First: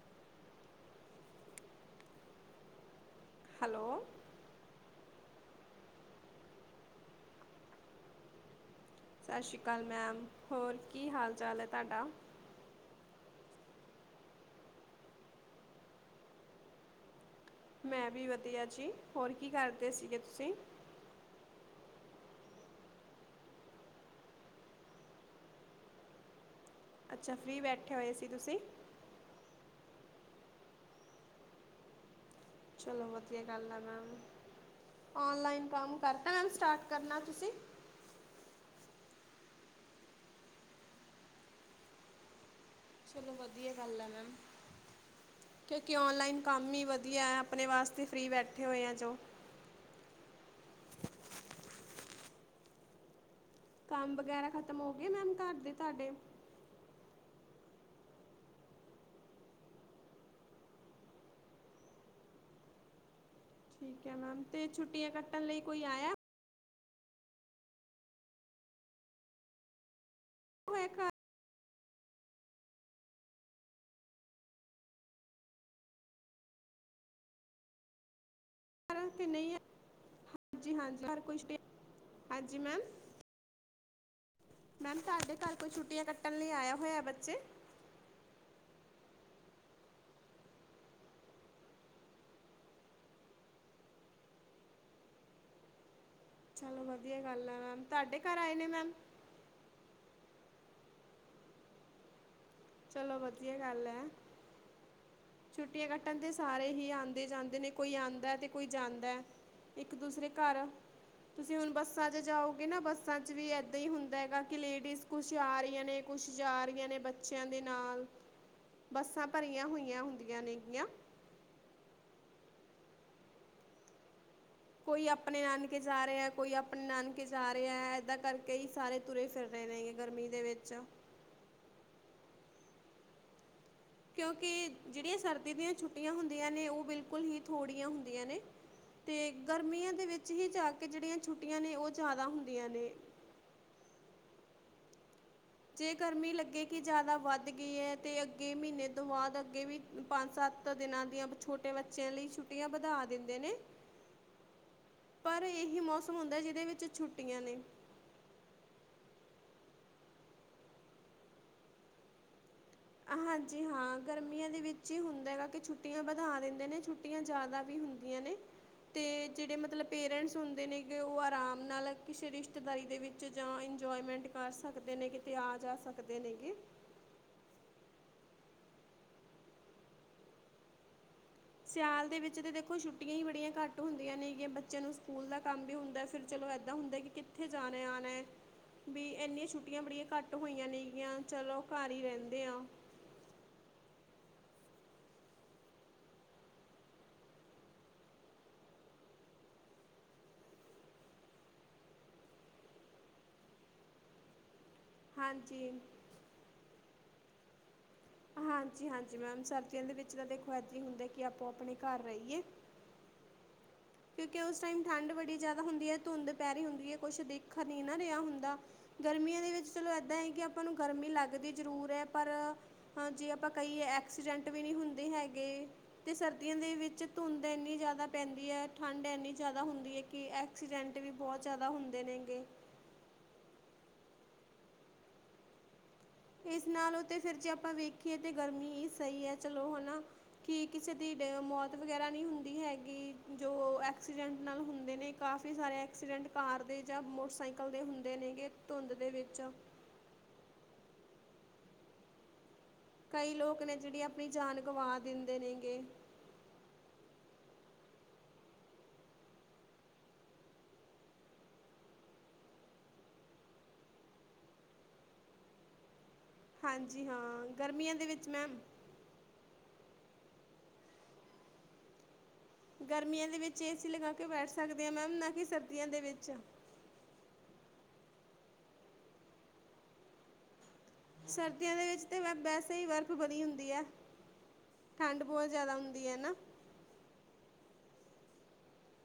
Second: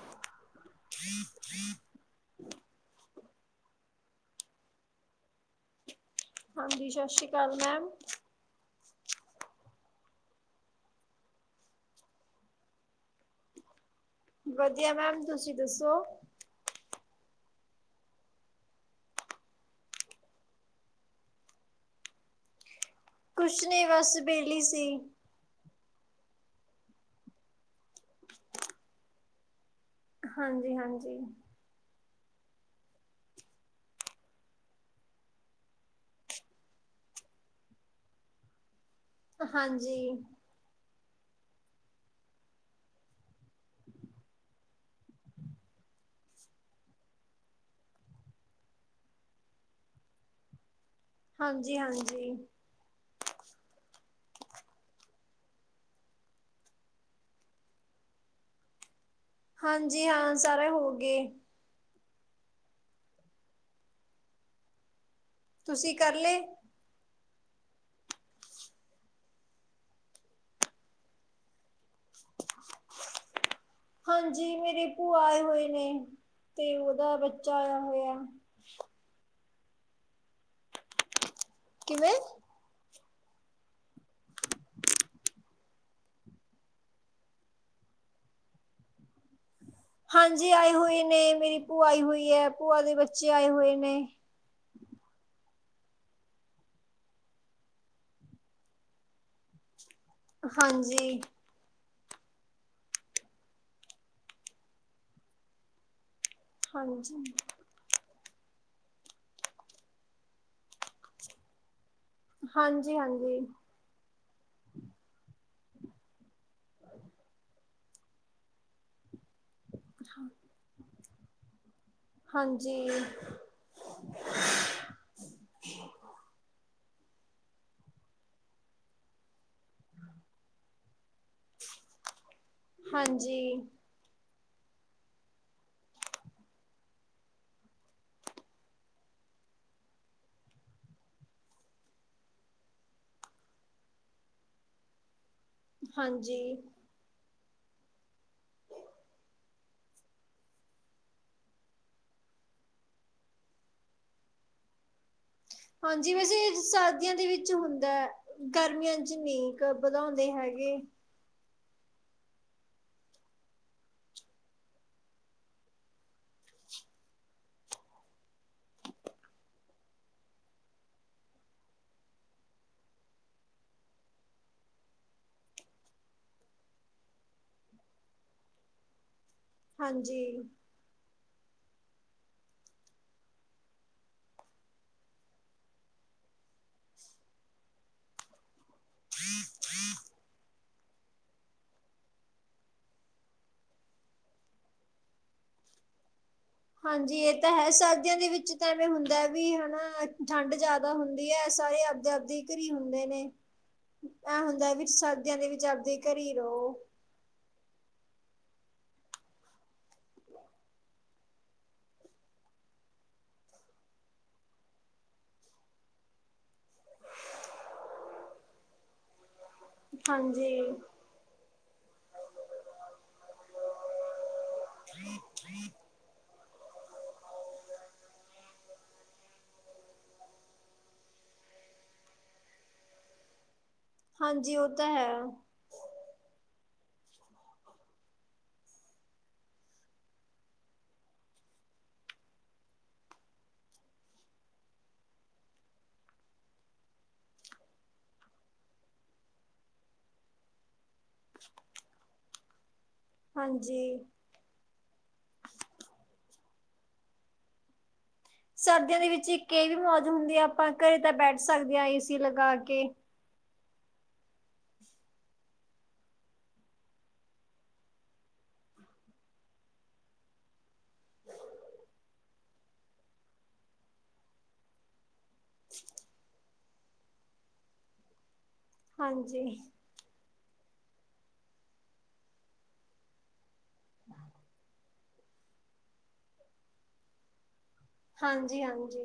[inaudible] Hello. ਹਾਂਜੀ ਸਤਿ ਸ਼੍ਰੀ ਅਕਾਲ ਮੈਮ। ਸਤਿ ਸ਼੍ਰੀ ਅਕਾਲ ਮੈਮ, ਹੋਰ ਕੀ ਹਾਲ ਚਾਲ ਹੈ ਤੁਹਾਡਾ? ਵਧੀਆ ਮੈਮ ਤੁਸੀਂ ਦੱਸੋ? ਮੈਂ ਵੀ ਵਧੀਆ ਜੀ। ਹੋਰ ਕੀ ਕਰਦੇ ਸੀਗੇ ਤੁਸੀਂ? ਕੁਛ ਨਹੀਂ ਬਸ ਵੇਹਲੀ ਸੀ। ਅੱਛਾ ਫਰੀ ਬੈਠੇ ਹੋਏ ਸੀ ਤੁਸੀਂ। ਹਾਂਜੀ, ਹਾਂਜੀ। ਚਲੋ ਵਧੀਆ ਗੱਲ ਆ ਮੈਮ, ਔਨਲਾਈਨ ਕੰਮ ਕਰਤਾ ਮੈਮ ਸਟਾਰਟ ਕਰਨਾ ਤੁਸੀਂ? ਹਾਂਜੀ। ਚਲੋ ਵਧੀਆ ਗੱਲ ਆ ਮੈਮ। ਕਿਉਂਕਿ, ਔਨਲਾਈਨ ਕੰਮ ਹੀ ਵਧੀਆ ਹੈ, ਆਪਣੇ ਵਾਸਤੇ ਫਰੀ ਬੈਠੇ ਹੋਏ ਹੈ ਜੋ। ਹਾਂਜ- ਹਾਂਜੀ! ਕੰਮ ਵਗੈਰਾ ਖਤਮ ਹੋ ਗਏ ਮੈਮ ਘਰ ਦੇ ਤੁਹਾਡੇ? ਹਾਂਜੀ ਹਾਂ ਸਾਰੇ ਹੋ ਗਏ। ਠੀਕ ਹੈ ਮੈਮ ਅਤੇ ਛੁੱਟੀਆਂ ਕੱ ਤੁਸੀਂ ਕਰ ਲਏ? ਓਹ ਇੱਕ [inaudible] ਹਾਂਜੀ ਮੇਰੇ ਭੂਆ ਆਏ ਹੋਏ ਨੇ, ਤੇ ਓਦਾ ਬੱਚਾ ਆਇਆ ਹੋਇਆ। ਤੇ ਨਹੀਂ ਆ ਹਾਂਜੀ, ਹਾਂਜੀ ਹੋਰ ਕੁਛ। ਕਿਵੇਂ? ਹਾਂਜੀ ਮੈਮ। ਮੈਮ ਤੁਹਾਡੇ ਘਰ ਕੋਈ ਛੁੱਟੀਆਂ ਕੱਟਣ ਲਈ ਆਇਆ ਹੋਇਆ ਬੱਚੇ? ਹਾਂਜੀ ਆਏ ਹੋਏ ਨੇ, ਮੇਰੀ ਭੂ ਆਈ ਹੋਈ ਹੈ, ਭੂਆ ਦੇ ਬੱਚੇ ਆਏ ਹੋਏ ਨੇ। ਚਲੋ ਵਧੀਆ ਗੱਲ ਆ, ਮੈਮ ਤੁਹਾਡੇ ਘਰ ਆਏ ਨੇ ਮੈਮ? ਹਾਂਜੀ। ਚਲੋ ਵਧੀਆ ਗੱਲ ਹੈ, ਛੁੱਟੀਆਂ ਕੱਟਣ ਤੇ ਸਾਰੇ ਹੀ ਹਾਂਜੀ ਆਉਂਦੇ ਜਾਂਦੇ ਨੇ। ਕੋਈ ਆਉਂਦਾ ਅਤੇ ਕੋਈ ਜਾਂਦਾ ਇੱਕ ਦੂਸਰੇ ਘਰ, ਤੁਸੀਂ ਹੁਣ ਬਸ ਬੱਸਾਂ ਚ ਜਾਓਗੇ ਨਾ ਹਾਂਜੀ ਬੱਸਾਂ ਚ ਵੀ ਹਾਂਜੀ ਇ ਹੀ ਹੁੰਦਾ ਹੈਗਾ, ਕਿ ਲੇਡੀਜ਼ ਕੁਛ ਆ ਰਹੀਆਂ ਨੇ ਕੁਛ ਜਾ ਰਹੀਆਂ ਨੇ ਬੱਚੇ ਬੱਚਿਆਂ ਦੇ ਨਾਲ ਬੱਸਾਂ ਭਰੀਆਂ ਹੋਈਆਂ ਹੁੰਦੀਆਂ ਨੇਗੀਆਂ। ੱ ਹਾਂਜੀ। [inaudible] ਕੋਈ ਆਪਣੇ ਨਾਨਕੇ ਜਾ ਰਿਹਾ ਹੈ, ਕੋਈ ਆਪਣੇ ਨਾਨਕੇ ਜਾ ਰਿਹਾ ਹੈ। ਏਦਾਂ ਕਰਕੇ ਹੀ ਸਾਰੇ ਤੁਰੇ ਫਿਰ ਰਹੇ ਨੇਗੇ ਗਰਮੀ ਦੇ ਵਿੱਚ। ਹਾਂਜੀ। ਕਿਉਂਕਿ, ਜਿਹੜੀਆਂ ਸਰਦੀ ਦੀਆਂ ਛੁੱਟੀਆਂ ਹੁੰਦੀਆਂ ਨੇ, ਉਹ ਬਿਲਕੁਲ ਹੀ ਥੋੜ੍ਹੀਆਂ ਹੁੰਦੀਆਂ ਨੇ। ਅਤੇ ਗਰਮੀਆਂ ਦੇ ਵਿੱਚ ਹੀ ਜਾ ਕੇ ਜਿਹੜੀਆਂ ਛੁੱਟੀਆਂ ਨੇ ਉਹ ਜ਼ਿਆਦਾ ਹੁੰਦੀਆਂ ਨੇ। ਜੇ ਗਰਮੀ ਹਾਂਜੀ ਲੱਗੇ ਕਿ ਜ਼ਿਆਦਾ ਵੱਧ ਗਈ ਹੈ, ਤੇ ਅੱਗੇ ਮਹੀਨੇ ਤੋਂ ਬਾਅਦ ਅੱਗੇ ਵੀ ਪੰਜ ਸੱਤ ਦਿਨਾਂ ਦੀਆਂ ਛੁੱਟੀਆਂ ਆਪਣੇ ਬੱਚਿਆਂ ਲਈ ਛੁੱਟੀਆਂ ਵਧਾ ਦਿੰਦੇ ਨੇ। ਪਰ ਇਹੀ ਹਾਂਜੀ, ਮੌਸਮ ਵੈਸੇ ਹੁੰਦਾ ਇਹ ਜਿਹਦੇ ਵਿੱਚ ਸ਼ਰਦੀਆਂ ਦੇ ਛੁੱਟੀਆਂ ਵਿੱਚ ਨੇ ਹੁੰਦਾ ਹੈ। ਗਰਮੀਆਂ ਚ ਨਹੀਂ ਕ ਵਧਾਉਂਦੇ ਹੈਗੇ। ਹਾਂਜੀ ਹਾਂ, ਗਰਮੀਆਂ ਦੇ ਵਿੱਚ ਹੀ ਹੁੰਦਾ ਹੈਗਾ ਕਿ ਛੁੱਟੀਆਂ ਵਧਾ ਦਿੰਦੇ ਨੇ ਛੁੱਟੀਆਂ। ਛੁਟੀਆਂ ਜ਼ਿਆਦਾ ਵੀ ਹੁੰਦੀਆਂ ਨੇ। ਅਤੇ ਜਿਹੜੇ ਮਤਲਬ ਪੇਰੈਂਟਸ ਹੁੰਦੇ ਨੇਗੇ, ਉਹ ਆਰਾਮ ਨਾਲ ਕਿਸੇ ਰਿਸ਼ਤੇਦਾਰੀ ਦੇ ਵਿੱਚ ਜਾਂ ਇੰਜੋਏਮੈਂਟ ਕਰ ਸਕਦੇ ਨੇ ਕਿਤੇ ਆ ਜਾ ਸਕਦੇ ਨੇ ਗ। ਹਾਂਜੀ। ਸਿਆਲ ਦੇ ਵਿੱਚ ਤਾਂ ਦੇਖੋ ਛੁੱੀਆਂ ਹੀ ਬੜੀਆਂ ਘੱਟ ਹੁੰਦੀਆਂ ਨੇਗੀਆਂ ਬੱਚਿਆਂ ਨੂੰ ਸਕੂਲ ਦਾ ਕੰਮ ਵੀ ਹੁੰਦਾ ਫਿਰ। ਚਲੋ ਏਦਾਂ ਹੁੰਦਾ ਕਿ ਕਿੱਥੇ ਜਾਣੇ ਆਉਣਾ ਹੈ। ਵੀ ਇੰਨੀਆਂ ਛੁੱਟੀਆਂ ਬੜੀਆਂ ਘੱਟ ਹੋਈਆਂ ਨੇਗੀਆਂ ਚਲੋ ਘਰ ਹੀ ਰਹਿੰਦੇ ਆ। ਹਾਂਜੀ ਇਹ ਤਾਂ ਹੈ ਸਰਦੀਆਂ ਦੇ ਵਿੱਚ ਤਾਂ ਐਵੇਂ ਹੁੰਦਾ ਵੀ ਹਨਾ ਠੰਡ ਜ਼ਿਆਦਾ ਹੁੰਦੀ ਹੈ ਸਾਰੇ ਆਪਦੇ ਘਰੀ ਹੁੰਦੇ ਨੇ ਇਹ ਹੁੰਦਾ ਵੀ ਸਰਦੀਆਂ ਦੇ ਵਿੱਚ ਹਾਂਜੀ ਆਪਦੇ ਘਰੀ ਰਉ। ਹਾਂਜੀ ਹਾਂਜੀ ਮੈਮ ਸਰਦੀਆਂ ਦੇ ਵਿੱਚ ਤਾਂ ਦੇਖੋ ਇੱਦਾਂ ਹੀ ਹੁੰਦਾ ਕਿ ਆਪੋ ਆਪਣੇ ਘਰ ਰਹੀਏ। ਕਿਉਂਕਿ ਉਸ ਟਾਈਮ ਠੰਢ ਬੜੀ ਜ਼ਿਆਦਾ ਹੁੰਦੀ ਹੈ ਧੁੰਦ ਪੈ ਰਹੀ ਹੁੰਦੀ ਹੈ ਕੁਛ ਦੇਖਣ ਨਹੀ ਨਾ ਰਿਹਾ ਹੁੰਦਾ ਗਰਮੀਆਂ ਦੇ ਵਿੱਚ। ਚਲੋ ਇੱਦਾਂ ਹੈ ਕਿ ਹਾਂਜੀ। ਆਪਾਂ ਨੂੰ ਗਰਮੀ ਲੱਗਦੀ ਜ਼ਰੂਰ ਹੈ ਪਰ ਹਾਂ ਜੇ ਆਪਾਂ ਕਹੀਏ ਐਕਸੀਡੈਂਟ ਵੀ ਨਹੀਂ ਹੁੰਦੇ ਹੈਗੇ ਅਤੇ ਸਰਦੀਆਂ ਦੇ ਵਿੱਚ ਧੁੰਦ ਇੰਨੀ ਜ਼ਿਆਦਾ ਪੈਂਦੀ ਹੈ। ਠੰਡ ਐੰਨੀ ਜ਼ਿਆਦਾ ਹੁੰਦੀ ਹੈ ਕਿ ਐਕਸੀਡੈਂਟ ਵੀ ਬਹੁਤ ਜ਼ਿਆਦਾ ਹੁੰਦੇ ਨੇ ਗੇ। ਹਾਂਜੀ ਉਹ ਤਾਂ ਹੈ। ਇਸ ਨਾਲੋਂ ਤੇ ਫਿਰ ਜੇ ਆਪਾਂ ਵੇਖੀਏ ਤੇ ਗਰਮੀ ਹੀ ਸਹੀ ਹੈ ਚਲੋ ਹਨਾ। ਕੀ ਕਿਸੇ ਦੀ ਮੌਤ ਵਗੈਰਾ ਨਹੀਂ ਹੁੰਦੀ ਹੈਗੀ ਜੋ ਐਕਸੀਡੈਂਟ ਨਾਲ ਹੁੰਦੇ ਨੇ। ਕਾਫੀ ਸਾਰੇ ਐਕਸੀਡੈਂਟ ਕਾਰ ਦੇ ਜਾਂ ਮੋਟਰਸਾਈਕਲ ਦੇ ਹੁੰਦੇ ਨੇਗੇ ਧੁੰਦ ਦੇ ਵਿੱਚ। ਕਈ ਲੋਕ ਨੇ ਹਾਂਜੀ। ਜਿਹੜੀ ਆਪਣੀ ਜਾਨ ਗਵਾ ਦਿੰਦੇ ਨੇ ਗੇ। ਸਰਦੀਆਂ ਦੇ ਵਿੱਚ ਇੱਕ ਇਹ ਵੀ ਮੌਜ ਹੁੰਦੀ ਹੈ ਆਪਾਂ ਘਰੇ ਤਾਂ ਬੈਠ ਸਕਦੇ ਹਾਂ ਏ ਸੀ ਲਗਾ ਕੇ। ਹਾਂਜੀ ਹਾਂ ਗਰਮੀਆਂ ਦੇ ਵਿੱਚ ਮੈਮ ਗਰਮੀਆਂ ਦੇ ਵਿੱਚ ਏਸੀ ਲਗਾ ਕੇ ਬੈਠ ਸਕਦੇ ਹਾਂ ਮੈਮ ਨਾ ਕਿ ਸਰਦੀਆਂ ਦੇ ਵਿੱਚ। ਹਾਂਜੀ। ਸਰਦੀਆਂ ਦੇ ਵਿੱਚ ਤੇ ਮੈਮ ਵੈਸੇ ਹੀ ਬਰਫ਼ ਬਣੀ ਹੁੰਦੀ ਹੈ। ਠੰਡ ਬਹੁਤ ਜ਼ਿਆਦਾ ਹੁੰਦੀ ਹੈ ਨਾ। ਹਾਂਜੀ ਹਾਂਜੀ।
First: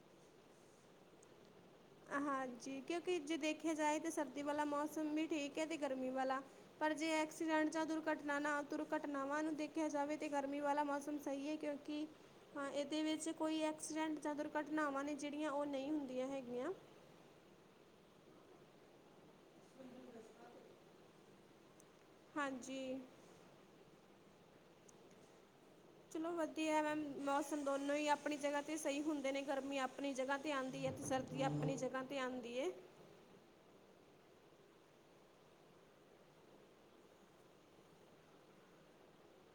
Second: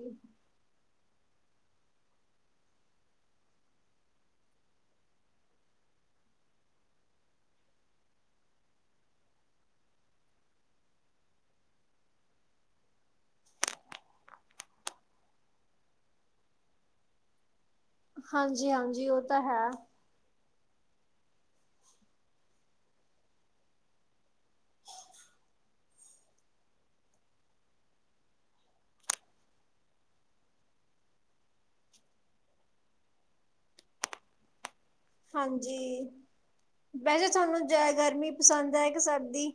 ਹਾਂਜੀ ਕਿਉਂਕਿ ਜੇ ਦੇਖਿਆ ਜਾਏ ਤਾਂ ਸਰਦੀ ਵਾਲਾ ਮੌਸਮ ਵੀ ਠੀਕ ਹੈ ਤੇ ਗਰਮੀ ਵਾਲਾ। ਪਰ ਜੇ ਐਕਸੀਡੈਂਟ ਜਾਂ ਦੁਰਘਟਨਾ ਦੁਰਘਟਨਾਵਾਂ ਨੂੰ ਦੇਖਿਆ ਜਾਵੇ ਤੇ ਗਰਮੀ ਵਾਲਾ ਮੌਸਮ ਸਹੀ ਹੈ ਕਿਉਂ ਕਿ ਹਾਂ ਇਹਦੇ ਵਿੱਚ ਕੋਈ ਐਕਸੀਡੈਂਟ ਜਾਂ ਦੁਰਘਟਨਾਵਾਂ ਨੇ ਜਿਹੜੀਆਂ ਉਹ ਨਹੀਂ ਹੁੰਦੀਆਂ ਹੈਗੀਆਂ। ਹਾਂਜੀ ਹਾਂਜੀ ਉਹ ਤਾਂ ਹੈ। ਹਾਂਜੀ। ਚਲੋ ਵਧੀਆ ਮੈਮ ਮੌਸਮ ਦੋਨੋ ਹੀ ਆਪਣੀ ਜਗ੍ਹਾ ਤੇ ਸਹੀ ਹੁੰਦੇ ਨੇ ਗਰਮੀ ਆਪਣੀ ਜਗ੍ਹਾ। ਤੇ ਆਉਂਦੀ ਹੈ ਤੇ ਸਰਦੀ ਆਪਣੀ ਜਗ੍ਹਾ ਤੇ ਆਉਂਦੀ ਏ ਹਾਂਜੀ ਵੈਸੇ ਸਾਨੂੰ ਜਿਆਦਾ ਗਰਮੀ ਪਸੰਦ ਹੈ ਕੇ ਸਰਦੀ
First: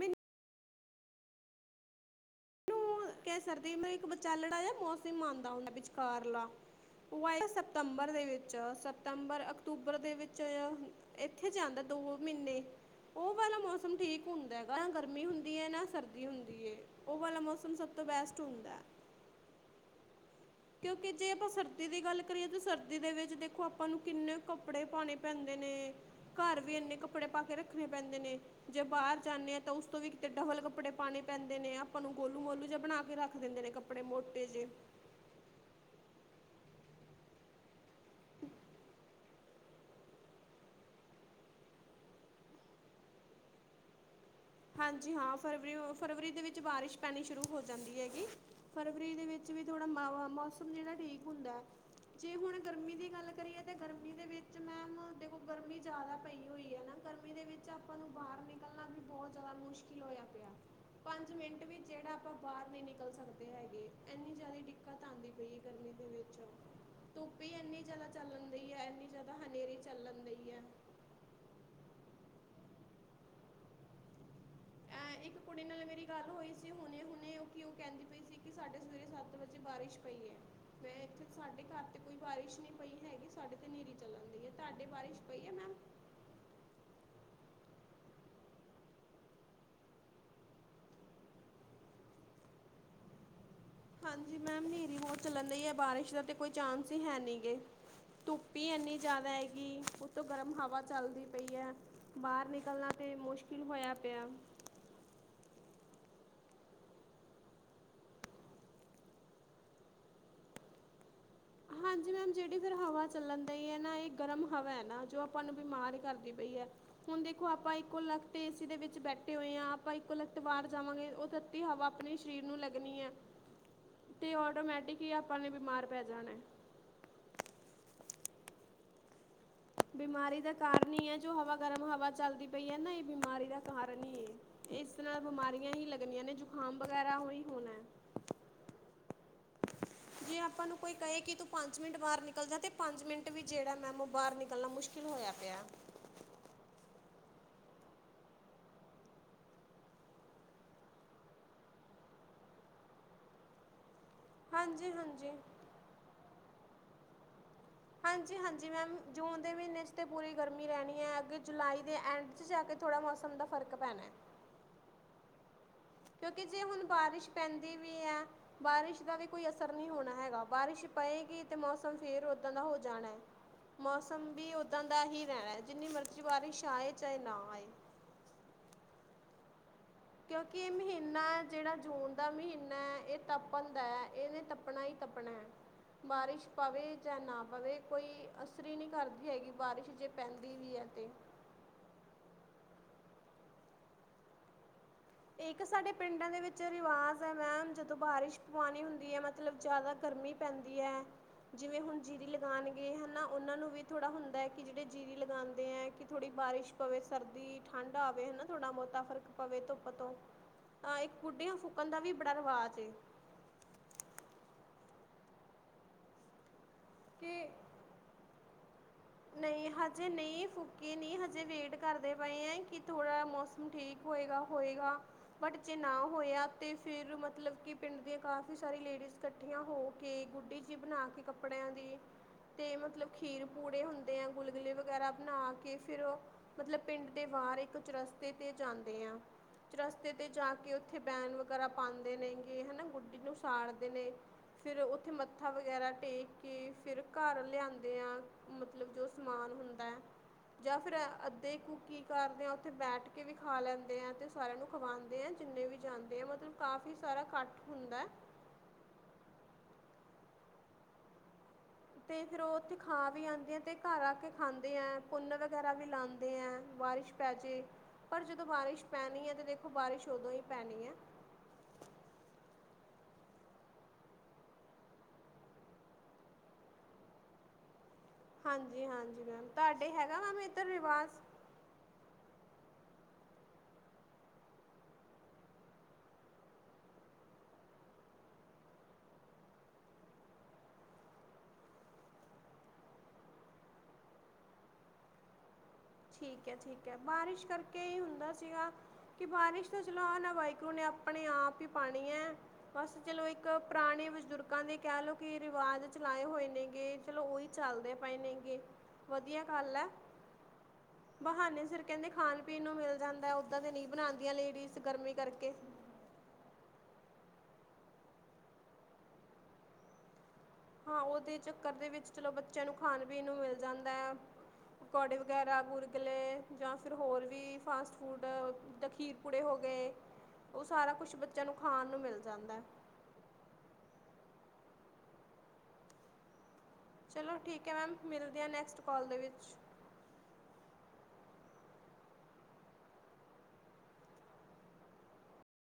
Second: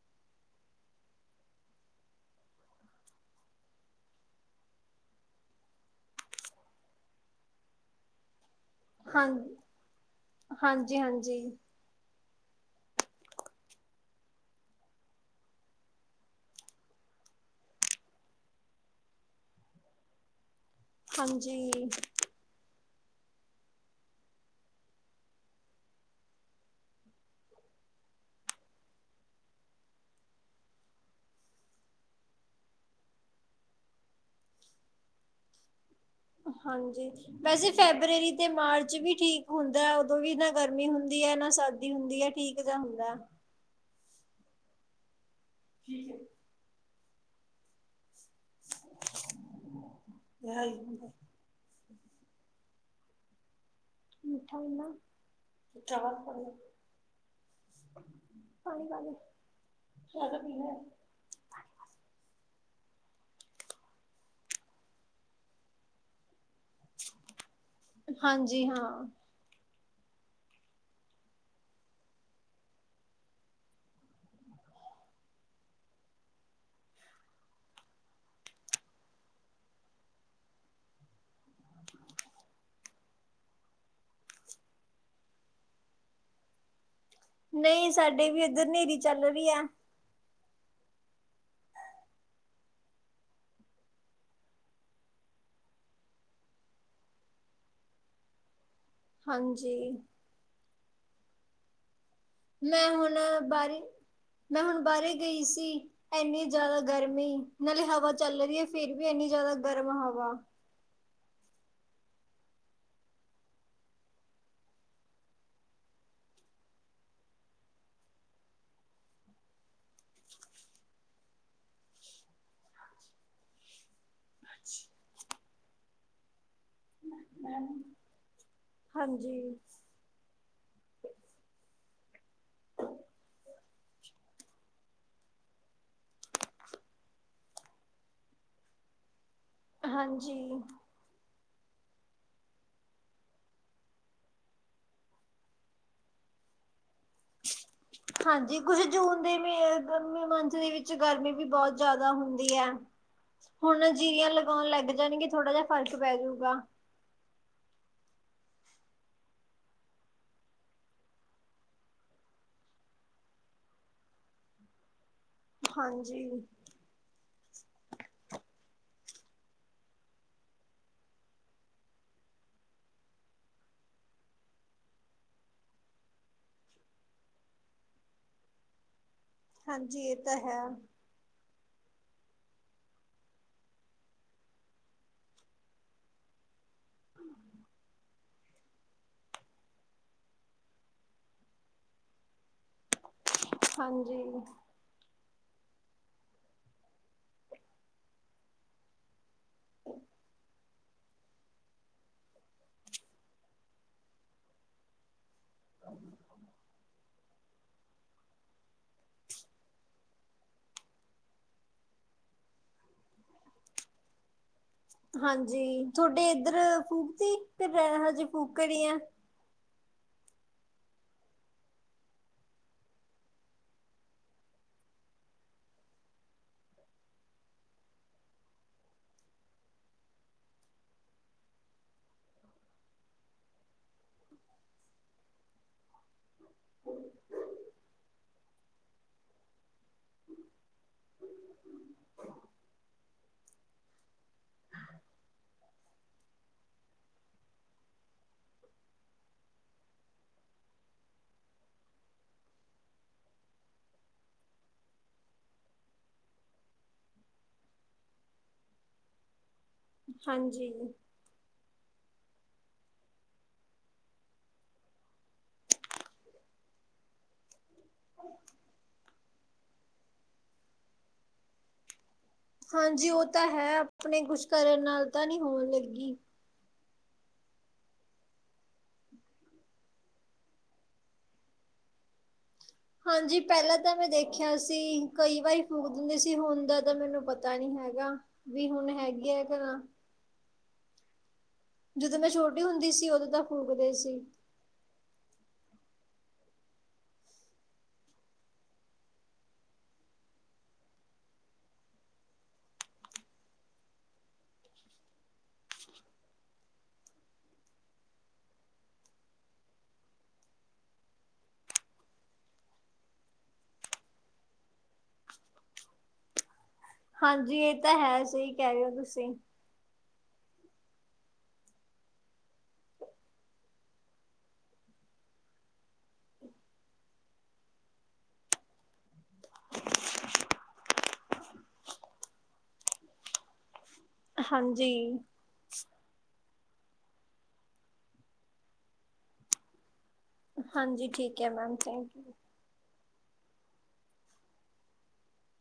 ਮਿੰਨ ਮੈਨੂੰ ਕਹਿ ਸਕਦੇ ਇੱਕ ਵਿਚਾਲੜਾ ਮੌਸਮ ਆਉਂਦਾ ਹੁੰਦਾ ਵਿਚਕਾਰਲਾ। ਉਹ ਆਇ ਸਤੰਬਰ ਦੇ ਵਿੱਚ ਸ ਹਾਂ ਸਤੰਬਰ ਅਕਤੂਬਰ ਦੇ ਵਿੱਚ ਹਾਂਜੀ ਹਾਂਜੀ ਇੱਥੇ ਜਾਂਦਾ ਦੋ। ਮਹੀਨੇ ਉਹ ਵਾਲਾ ਮੌਸਮ ਠੀਕ ਹੁੰਦਾ ਹੈਗਾ ਨਾ ਗਰਮੀ ਹੁੰਦੀ ਹੈ ਨਾ ਸਰਦੀ ਹੁੰਦੀ ਹੈ। ਉਹ ਵਾਲਾ ਮੌਸਮ ਸਭ ਤੋਂ ਬੈਸਟ ਹੁੰਦਾ। ਕਿਉਂਕਿ ਜੇ ਆਪਾਂ ਸਰਦੀ ਹਾਂਜੀ ਦੀ ਗੱਲ ਕਰੀਏ ਤਾਂ ਸਰਦੀ ਦੇ ਵਿੱਚ ਦੇਖੋ ਆਪਾਂ ਨੂੰ ਕਿੰਨੇ ਕੱਪੜੇ ਪਾਣੇ ਪੈਂਦੇ ਨੇ। ਘਰ ਵੀ ਇੰਨੇ ਕੱਪੜੇ ਪਾ ਕੇ ਰੱਖਣੇ ਪੈਂਦੇ ਨੇ। ਜੇ ਬਾਹਰ ਜਾਂਨੇ ਆ ਤਾਂ ਉਸ ਤੋਂ ਵੀ ਕਿਤੇ ਡਬਲ ਕੱਪੜੇ ਪਾਣੇ ਪੈਂਦੇ ਨੇ, ਆਪਾਂ ਨੂੰ ਗੋਲੂ- ਮੋਲੂ ਜਿਆ ਬਣਾ ਕੇ ਰੱਖ ਦਿੰਦੇ ਨੇ ਕੱਪੜੇ ਕਪੜੇ ਮੋਟੇ ਜੇ ਹਾਂਜੀ ਵੈਸੇ ਫੈਬਰਰੀ ਤੇ ਮਾਰਚ ਵੀ ਠੀਕ ਹੁੰਦੈ ਉਦੋਂ ਵੀ ਨਾ ਗਰਮੀ ਹੁੰਦੀ ਐ ਨਾ ਸਰਦੀ ਹੁੰਦੀ ਐ ਠੀਕ ਜਾ ਹੁੰਦਾ। ਹਾਂਜੀ ਹਾਂ ਫਰਵਰੀ-ਫਰਵਰੀ ਦੇ ਵਿੱਚ ਬਾਰਿਸ਼ ਪੈਣੀ ਸ਼ੁਰੂ ਹੋ ਜਾਂਦੀ ਹੈਗੀ। ਫਰਵਰੀ ਦੇ ਵਿੱਚ ਵੀ ਥੋੜਾ ਮ ਮੌਸਮ ਜੇੜਾ ਠੀਕ ਹੁੰਦੈ। ਜੇ ਹੁਣ ਗਰਮੀ ਦੀ ਗੱਲ ਕਰੀਏ ਤੇ ਗਰਮੀ ਦੇ ਵਿੱਚ ਮਿੱਠਾ ਹੁੰਦਾ ਮੈਮ ਦੇਖੋ ਗਰਮੀ ਜਾਦਾ ਪਈ ਪਾਣੀ ਹੋਈ ਐ ਨਾ ਗਰਮੀ ਦੇ ਵਿੱਚ ਆਪਾਂ ਨੂੰ ਬਾਰ ਨਿਕਲਣਾ ਵੀ ਪਾ ਦੇ ਬੋ ਜਾਦਾ ਮੁਸ਼ਕਿਲ ਹੋਇਆ ਪਿਆ ਪੰਜ ਮਿੰਟ ਵਿੱ ਜੇੜਾ ਆਪਾਂ ਬਾਰ ਨੀ ਨਿਕਲ ਸਕਦੇ ਹੈਗੇ। ਐਨੀ ਜਾਦੇ ਡੀਕਤ ਆਂਦੀ ਪਈ ਐ ਗਰਮੀ ਦੇ ਵਿੱਚ ਧੁੱਪ ਈ ਇੰਨੀ ਜਾਦਾ ਚੱਲਣ ਹਾਂਜੀ ਦਈ ਐ, ਹਾਂ ਐਨੀ ਜਾਦਾ ਹਨੇਰੀ ਚੱਲਣ ਦਈ ਐ। ਐ ਇੱਕ ਕੁੜੀ ਨਾਲ ਮੇਰੀ ਗੱਲ ਹੋਈ ਸੀ ਹੁਣੇ-ਹੁਣੇ ਓ ਕੀ ਓ ਕੈਂਦੀ ਪਈ ਸੀ ਕੀ ਸਾਡੇ ਸਵੇਰੇ ਸੱਤ ਵਜੇ ਬਾਰਿਸ਼ ਪਈ ਐ। ਮੈਂ ਇੱਥੇ ਸਾਡੇ ਘਰ ਤੇ ਕੋਈ ਬਾਰਿਸ਼ ਨੀ ਪਈ ਹੈਗੀ ਸਾਡੇ ਤੇ ਨੇਰੀ ਚੱਲਣਦੀ ਐ ਤੁਹਾਡੇ ਬਾਰਿਸ਼ ਪਈ ਐ ਮੈਮ? ਨਈ ਸਾਡੇ ਵੀ ਇੱਧਰ ਨੇਰੀ ਚੱਲ ਰੀਆ। ਹਾਂਜੀ ਮੈਮ ਨੇਰੀ ਬੋਤ ਚੱਲਣ ਦਈ ਐ ਬਾਰਿਸ਼ ਦਾ ਤੇ ਕੋਈ ਚਾਂਸ ਈ ਹੈ ਨੀ ਗੇ। ਧੁੱਪ ਈ ਐੰਨੀ ਜਾਦਾ ਹੈਗੀ, ਹਾਂਜੀ ਉੱਤੋਂ ਗਰਮ ਹਵਾ ਚੱਲਦੀ ਪਈ ਐ। ਬਾਰ ਮੈਂ ਨਿਕਲਣਾ ਤੇ ਹੁਣ ਮੁਸ਼ਕਿਲ ਬਾਰੀ ਹੋਇਆ ਪਿਆ। ਮੈਂ ਹੁਣ ਬਾਰੇ ਗਈ ਸੀ। ਐਨੀ ਜਾਦਾ ਗਰਮੀ ਨਾਲੇ ਹਵਾ ਚੱਲ ਰੀਆ ਫੇਰ ਵੀ ਇੰਨੀ ਜਾਦਾ ਗਰਮ ਹਵਾ ਹਾਂਜੀ ਮੈਮ ਜੇੜੀ ਫੇਰ ਹਵਾ ਚੱਲਣ ਦਈ ਐ ਨਾ ਏ ਗਰਮ ਹਵਾ ਐ ਨਾ ਜੋ ਆਪਾਂ ਨੂੰ ਬਿਮਾਰ ਕਰਦੀ ਪਈ ਐ। ਹੁਣ ਦੇਖੋ ਆਪਾਂ ਇੱਕੋ ਲਤ ਏਸੀ ਦੇ ਵਿੱਚ ਬੈਠੇ ਹੋਏ ਆ ਆਪਾਂ ਇੱਕੋ ਲੱਖਤ ਬਾਰ ਜਾਵਾਂਗੇ ਓ ਤਾਂ [unintelligible] ਹਵਾ ਆਪਣੇ ਸਰੀਰ ਨੂੰ ਲੱਗਣੀ ਐ ਤੇ ਆਟੋਮੈਟਿਕ ਈ ਆਪਾਂ ਨੇ ਬਿਮਾਰ ਪੈ ਜਾਣੇ। ਮੈਮ ਹਾਂਜੀ। ਬਿਮਾਰੀ ਦਾ ਕਾਰਨ ਈ ਐ ਜੋ ਹਵਾ ਗਰਮ ਹਵਾ ਚੱਲਦੀ ਪਈ ਐ ਨਾ ਏ ਬਿਮਾਰੀ ਦਾ ਕਾਰਨ ਈ ਏ। ਇਸ ਨਾਲ ਬਿਮਾਰੀਆਂ ਹੀ ਲੱਗਣੀਆਂ ਨੇ ਜੁਕਾਮ ਵਗੈਰਾ ਹੋ ਈ ਹੋਣਾ। ਹਾਂਜੀ। ਕੋਈ ਕਏ ਕੀ ਤੂੰ ਪੰਜ ਮਿੰਟ ਬਾਰ ਨਿਕਲ ਜਾ ਤੇ ਪੰਜ ਮਿੰਟ ਵੀ ਜੇੜਾ ਮੈਮ ਓ ਬਾਰ ਨਿਕਲਣਾ ਮੁਸ਼ਕਿਲ ਹੋਇਆ ਪਿਆ। [inaudible] ਹਾਂਜੀ ਕੁਛ ਜੂਨ ਦੇ ਮ ਗਰਮੀ ਮੰਥ ਦੇ ਵਿੱਚ ਗਰਮੀ ਵੀ ਬੋਤ ਜਾਦਾ ਹੁੰਦੀ ਐ। [inaudible] ਹੁਣ ਜੀਰੀਆਂ ਲਗੋਣ ਲੱਗ ਜਾਣਗੇ ਹਾਂਜੀ-ਹਾਂਜੀ। ਥੋੜਾ ਜਾ ਫ਼ਰਕ ਪੈਜੂਗਾ। ਹਾਂਜੀ-ਹਾਂਜੀ ਮੈਮ ਜੂਨ ਦੇ ਮੀਨੇ ਚ ਤਾਂ ਪੂਰੀ ਗਰਮੀ ਰੈਣੀ ਐ ਅੱਗੇ ਜੁਲਾਈ ਦੇ ਐਂਡ ਚ ਜਾ ਕੇ ਥੋੜਾ ਮੌਸਮ ਦਾ ਫ਼ਰਕ ਪੈਣਾ। ਹਾਂਜੀ। ਕਿਉਂਕੀ ਜੇ ਹੁਣ ਬਾਰਿਸ਼ ਪੈਂਦੀ ਵੀ ਐ ਬਾਰਿਸ਼ ਦਾ ਵੀ ਕੋਈ ਅਸਰ ਨੀ ਹੋਣਾ ਹੈਗਾ ਬਾਰਿਸ਼ ਪਏਗੀ ਤੇ ਮੌਸਮ ਫੇਰ ਉਦਾਂ ਦਾ ਹੋ ਜਾਣਾ। ਮੌਸਮ ਵੀ ਉੱਦਾਂ ਦਾ ਹੀ ਰੈਣਾ, ਜਿੰਨੀ ਮਰਜ਼ੀ ਬਾਰਿਸ਼ ਆਏ ਚਾਏ ਨਾ ਆਏ। ਹਾਂਜੀ ਏ ਕਿਉਂਕੀ ਏ ਮਹੀ ਨਾ ਜੇੜਾ ਜੂਨ ਦਾ ਮਹੀਨਾ ਐ ਏ ਤਪਣਦਾ ਐ ਏਨੇ ਤਪਣਾ ਈ ਤੱਪਣਾ ਐ। ਬਾਰਿਸ਼ ਪਵੇ ਜਾਂ ਨਾ ਪਵੇ, ਕੋਈ ਅਸਰੀ ਨੀ ਕਰਦੀ ਹੈਗੀ ਬਾਰਿਸ਼ ਜੇ ਪੈਂਦੀ ਵੀ ਐ ਤੇ ਹਾਂਜੀ। ਇੱਕ ਸਾਡੇ ਪਿੰਡਾਂ ਦੇ ਵਿੱਚ ਰਿਵਾਜ਼ ਐ ਮੈਮ ਜਦੋਂ ਬਾਰਿਸ਼ ਪਵਾਂਣੀ ਹੁੰਦੀ ਐ ਮ ਮਤਲਬ ਜਾਦਾ ਗਰਮੀ ਪੈਂ ਜਿਵੇਂ ਹੁਣ ਜੀਰੀ ਲਗਾਉਣਗੇ ਹਨਾ ਉਹਨਾਂ ਨੂੰ ਵੀ ਥੋੜਾ ਹੁੰਦਾ ਹੈ ਕਿ ਜਿਹੜੇ ਜੀਰੀ ਲਗਾਉਣ। ਦੇ ਏ ਕਿ ਥੋੜੀ ਬਾਰਿਸ਼ ਪਵੇ ਸਰਦੀ ਠੰਢ ਆਵੇ ਹਨਾ ਥੋੜਾ ਬੋਤਾ ਫ਼ਰਕ ਪਵੇ ਧੂ- ਪ ਤੋਂ ਹ ਇੱਕ ਗੁੱਢੀਆਂ ਫੂਕਣ ਦਾ ਵੀ ਬੜਾ ਰਿਵਾਜ਼ ਏ। ਹਾਂਜੀ ਤੁਹਾਡੇ ਇੱਧਰ ਫੂਕਤੀ, ਕਿ ਤੇ ਮੈ ਹਜੇ ਫੂਕ ਰੀ ਆ। ਨਹੀਂ ਹਜੇ ਨਹੀਂ ਫੂਕੀ ਨਹੀਂ ਹਜੇ ਵੇਟ ਕਰਦੇ ਪਏ ਹੈਂ ਕਿ ਥੋੜਾ ਮੌਸਮ ਠੀਕ ਹੋਏਗਾ-ਹੋਏਗਾ। ਭਟ ਜੇ' ਨਾ ਹੋਇਆ ਤੇ ਫੇਰ ਮਤਲਬ ਕਿ ਪਿੰਡ ਦੀਆਂ ਕਾਫੀ ਸਾਰੀ ਲੇਡੀਜ਼ ਕ- ਠੀਆਂ ਹੋ ਕੇ ਗੁੱਡੀ ਚ' ਬਣਾ ਕੇ ਕੱਪੜਿਆਂ ਦੀ ਤੇ ਮਤਲਬ ਖੀਰ ਪੂੜੇ ਹੁੰਦ- ਦੇ ਆ ਗੁਲਗੁਲੇ ਵਗੈਰਾ ਬਣਾ ਕੇ ਫੇਰ ਉਹ ਮਤਲਬ ਪਿੰਡ ਦੇ ਬਾਹਰ ਇੱਕ ਚੋ ਰਸਤੇ ਤੇ ਜਾਂਦੇ ਆ। ਚੋਰਸਤੇ ਤੇ ਜਾ ਕੇ ਉੱਥੇ ਬੈਨ ਵਗੈਰਾ ਪਾਂਉਦੇ ਨੇ ਗੇ, ਹਨਾ ਗੁੱਡੀ ਨੂੰ ਸਾੜਦੇ ਨੇ ਫੇਰ ਉੱਥੇ ਮੱਥਾ ਵਗੈਰਾ ਟੇਕ ਕੇ ਫੇਰ ਘਰ ਲਿਆਂਂਦੇ ਹਾਂ। ਮਤਲਬ ਜੋ ਸਮਾਨ ਹੁੰਦਾ ਐ। ਜਾਂ ਫੇਰ ਅੱਧੇ ਕੁ' ਕੀ ਕਰਦੇ ਆ ਉੱਥੇ ਬੈਠ ਕੇ ਵੀ ਖਾ ਲੈਂਦੇ ਆ ਤੇ ਸਾਰਿਆਂ ਨੂੰ ਖਵਾਉਂਦੇ ਹੈ ਜਿੰਨੇ ਵੀ ਜਾਂਦੇ ਹੈ ਮਤਲਬ ਕਾਫੀ ਸਾਰਾ ਕੱਠ ਹੁੰਦਾ ਐ। ਹਾਂਜੀ। ਤੇ' ਫੇਰ ਉਹ ਉੱਥੇ ਖਾ ਵੀ ਆਉਂਦੇ ਆ ਤੇ ਘਰ ਆ ਕੇ ਖਾਂਦੇ ਆ ਪੁੰਨ ਵਗੈਰਾ ਵੀ ਲਾਉਂਦੇ ਆ ਬਾਰਿਸ਼ ਪੈ ਜੇ, ਪਰ ਜਦੋਂ ਬਾਰਿਸ਼ ਪੈਣੀ ਐ ਤੇ ਦੇਖੋ ਬਾਰਿਸ਼ ਉਦੋਂ ਹੀ ਪੈਣੀ ਐ। ਹਾਂਜੀ ਉਹ ਤਾਂ ਹੈ ਆਪਣੇ ਕੁਛ ਕਰਨ ਨਾਲ ਤਾਂ ਨਹੀਂ ਹੋਣ ਲੱਗੀ। ਹਾਂਜੀ-ਹਾਂਜੀ ਮੈਮ ਤੁਹਾਡੇ ਹੈਗਾ ਮੈਮ ਇੱਧਰ ਰਿਵਾਜ਼। ਹਾਂਜੀ ਪਹਿਲਾਂ ਤਾਂ ਮੈਂ ਦੇਖਿਆ ਸੀ ਕਈ ਵਾਰੀ ਫੂਕ ਦਿੰਦੇ ਸੀ ਹੁਣ ਦਾ ਤਾਂ ਮੈਨੂੰ ਪਤਾ ਨਹੀਂ ਹੈਗਾ। ਵੀ ਹੁਣ ਹੈਗੀ ਆ ਕ ਨਾ। ਜਦੋਂ ਮੈਂ ਛੋਟੀ ਹੁੰਦੀ ਸੀ ਉਦੋਂ ਤਾਂ ਫੂਕਦੇ ਸੀ। ਠੀਕ ਹੈ-ਠੀਕ ਹੈ ਬਾਰਿਸ਼ ਕਰਕੇ ਹੀ ਹੁੰਦਾ ਸੀਗਾ। ਕਿ ਬਾਰਿਸ਼ ਤਾਂ ਚਲੋ ਆ ਨਾ ਵਾਈਕੁਰੂ ਨੇ ਆਪਣੇ ਆਪ ਹੀ ਪਾਣੀ ਐ। ਬਸ ਚਲੋ ਇੱਕ ਪੁਰਾਣੇ ਬਜ਼ੁਰਗਾਂ ਦੇ ਕਹਿ ਲਓ ਕਿ ਰਿਵਾਜ਼ ਚਲਾਏ ਹੋਏ ਨੇਗੇੇ। ਚਲੋ ਉਹੀ ਚੱਲਦੇ ਪਏ ਨੇਗੇ ਵਧੀਆ ਗੱਲ ਹੈ। ਬਹਾਨੇ ਸਿਰ ਕਹਿੰਦੇ ਖਾਣ- ਪੀਣ ਨੂੰ ਮਿਲ ਜਾਂਦਾ ਓਦਾਂ ਤੇ ਨਹੀਂ ਬਣਾਉਂਦੀਆਂ ਲੇਡੀਜ਼ ਗਰਮੀ ਕਰਕੇ। ਹਾਂਜੀ ਇਹ ਤਾਂ ਹੈ ਸਹੀ ਕਹਿ ਰਹੇ ਹੋ ਤੁਸੀਂ। ਹਾਂ ਉਹਦੇ ਚੱਕਰ ਦੇ ਵਿੱਚ ਚਲੋ ਬੱਚਿਆਂ ਨੂੰ ਖਾਣ- ਪੀਣ ਨੂੰ ਮਿਲ ਜਾਂਦਾ ਹੈ। ਪਕੌੜੇ ਵਗੈਰਾ ਗੁਲਗੁਲੇ ਜਾਂ ਫੇਰ ਹੋਰ ਵੀ ਫਾਸਟ ਫੂਡ ਤ ਖੀਰ ਟਕੜੇ ਹੋ ਗਏ ਉਹ ਸਾਰਾ ਕੁਛ ਬੱਚਿਆਂ ਨੂੰ ਖਾਣ ਨੂੰ ਮਿਲ ਜਾਂਦਾ ਐ। ਹਾਂਜੀ। ਚਲੋ ਠੀਕ ਹੈ ਮੈਮ ਮਿਲਦੀ ਹਾਂ ਨੈਕਸਟ ਕੋਲ ਦੇ ਵਿੱਚ। ਹਾਂਜੀ ਠੀਕ ਹੈ ਮੈਮ ਥੈਂਕ ਯੂ।